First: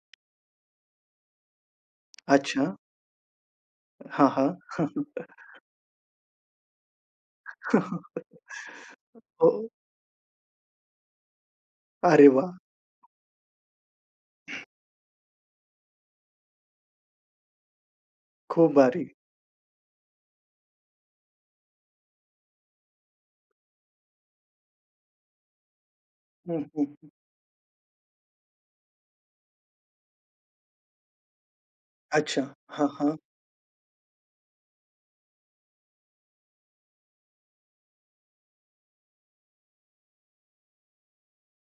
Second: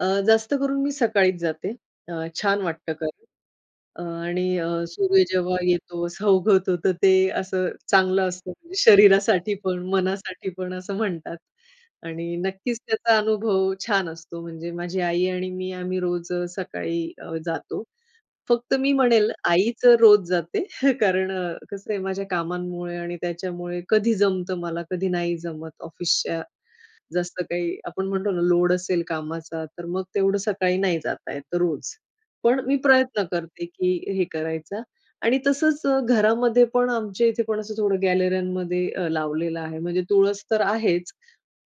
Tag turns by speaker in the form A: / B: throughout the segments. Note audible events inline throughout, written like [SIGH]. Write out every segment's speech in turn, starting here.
A: अ, जास्त करून मी सकाळीच जाते. अ, छान
B: अच्छा.
A: वाटतं कारण अ,
B: हां, हां.
A: आणि अ, सूर्य जेव्हा
B: [CHUCKLES]
A: येतो असा उगवतो तर ते असं चांगलं असतं, म्हणजे
B: [LAUGHS]
A: शरीरासाठी
B: हो.
A: पण मनासाठी पण असं म्हणतात
B: अरे
A: आणि
B: वाह!
A: नक्कीच त्याचा अनुभव छान असतो. म्हणजे माझी आई आणि मी आम्ही रोज सकाळी अ, जातो.
B: खूप
A: फक्त मी
B: भारी.
A: म्हणेल आईचं रोज जाते [CHUCKLES] कारण अ, कसं आहे माझ्या कामांमुळे आणि त्याच्यामुळे कधी जमतं मला कधी नाही जमत. ऑफिसच्या
B: हं, हं, हं.
A: जास्त काही आपण म्हणतो ना, लोड असेल कामाचा, तर मग तेवढं सकाळी नाही जाता येतं रोज,
B: अच्छा,
A: पण मी
B: हां, हां.
A: प्रयत्न करते की हे करायचा आणि तसंच अ, घरामध्ये पण आमच्या इथे पण असं थोडं गॅलरीमध्ये अ, लावलेलं आहे म्हणजे तुळस तर आहेच,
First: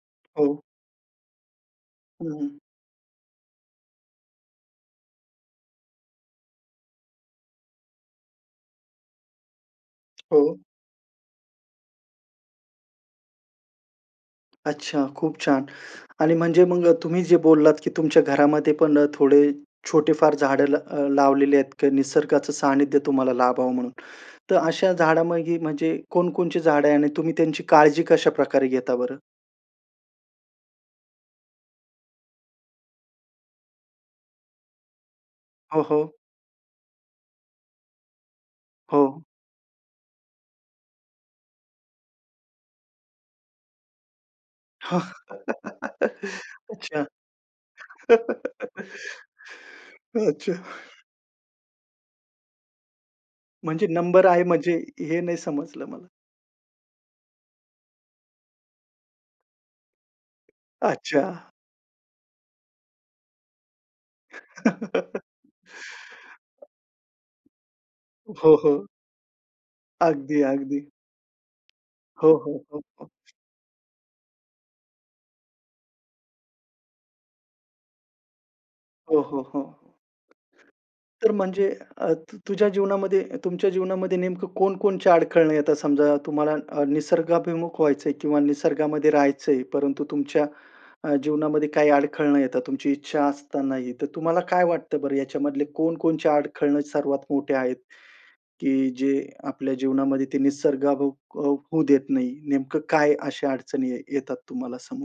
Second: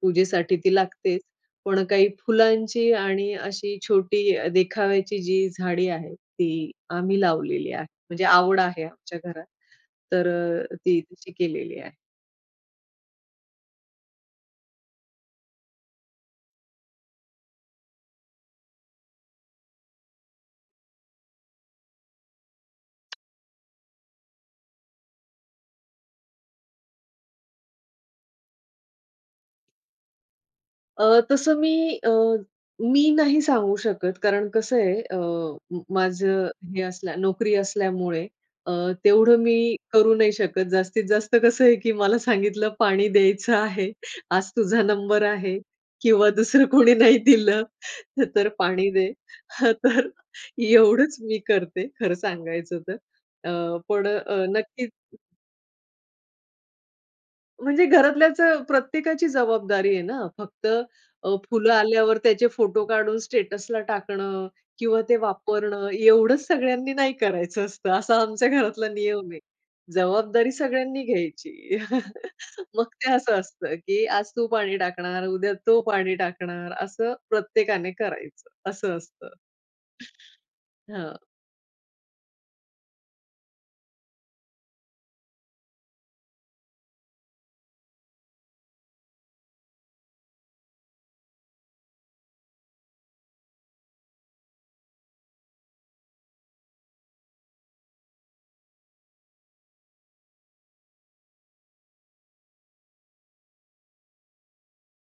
A: पूजेसाठी
B: हो.
A: ती लागतेच. पण काही
B: हं, हं.
A: फुलांची आणि अशी छोटी अ, देखाव्याची जी झाडी आहेत ती आम्ही लावलेली आहे. म्हणजे आवड आहे आमच्या घरात तर
B: हो.
A: अ, ती तशी केलेली आहे.
B: अच्छा, खूप छान आणि म्हणजे मग अ, तुम्ही जे बोललात की तुमच्या घरामध्ये पण अ, थोडे छोटे फार झाडं लाव अ, लावलेले आहेत किंवा निसर्गाचं सानिध्य तुम्हाला लाभावं म्हणून. तर अशा झाडामागी म्हणजे कोणकोणची झाडं आहे आणि तुम्ही त्यांची काळजी कशाप्रकारे घेता बरं?
A: अ, तसं मी अ, मी नाही सांगू शकत कारण कसं आहे अ,
B: हो, हो.
A: माझं हे असल्या, नोकरी असल्यामुळे अ,
B: हो.
A: तेवढं मी करू नाही शकत. जास्तीत जास्त कसं आहे की मला सांगितलं पाणी द्यायचं आहे, आज तुझा
B: हं.
A: नंबर आहे किंवा
B: [LAUGHS]
A: दुसरं कोणी
B: अच्छा,
A: नाही दिलं तर पाणी दे.
B: [LAUGHS]
A: हं, तर
B: अच्छा.
A: एवढंच मी करते खरं सांगायचं तर अ,
B: म्हणजे
A: पण
B: नंबर आहे
A: अ,
B: म्हणजे
A: नक्कीच
B: हे नाही समजलं मला?
A: म्हणजे घरातल्याचं प्रत्येकाची जबाबदारी आहे ना, फक्त
B: अच्छा.
A: अ, फुलं आल्यावर त्याचे फोटो काढून स्टेटसला टाकणं किंवा ते
B: [LAUGHS]
A: वापरणं एवढंच सगळ्यांनी नाही करायचं असतं, असा आमच्या
B: हो, हो.
A: घरातला नियम आहे.
B: अगदी,
A: जबाबदारी
B: अगदी.
A: सगळ्यांनी घ्यायची.
B: हो, हो,
A: [CHUCKLES]
B: हो,
A: मग
B: हो.
A: ते असं असतं की आज तू पाणी टाकणार, उद्या तो पाणी टाकणार, असं प्रत्येकाने करायचं असं
B: हो,
A: असतं.
B: हो, हो.
A: हं.
B: तर म्हणजे अ, तुझ्या जीवनामध्ये तुमच्या जीवनामध्ये नेमकं कोणकोणच्या अडखळणं येतात. समजा, तुम्हाला अ, निसर्गाभिमुख व्हायचंय किंवा निसर्गामध्ये राहायचंय, परंतु तुमच्या अ, जीवनामध्ये काही अडखळणं येतात तुमची इच्छा असतानाही, तर तुम्हाला काय वाटतं बरं याच्यामधले कोणकोणचे अडखळणं सर्वात मोठे आहेत, की जे आपल्या जीवनामध्ये ते निसर्गाभिमुख होऊ देत नाही. नेमकं काय अशा अडचणी आहे, येतात तुम्हाला समोर?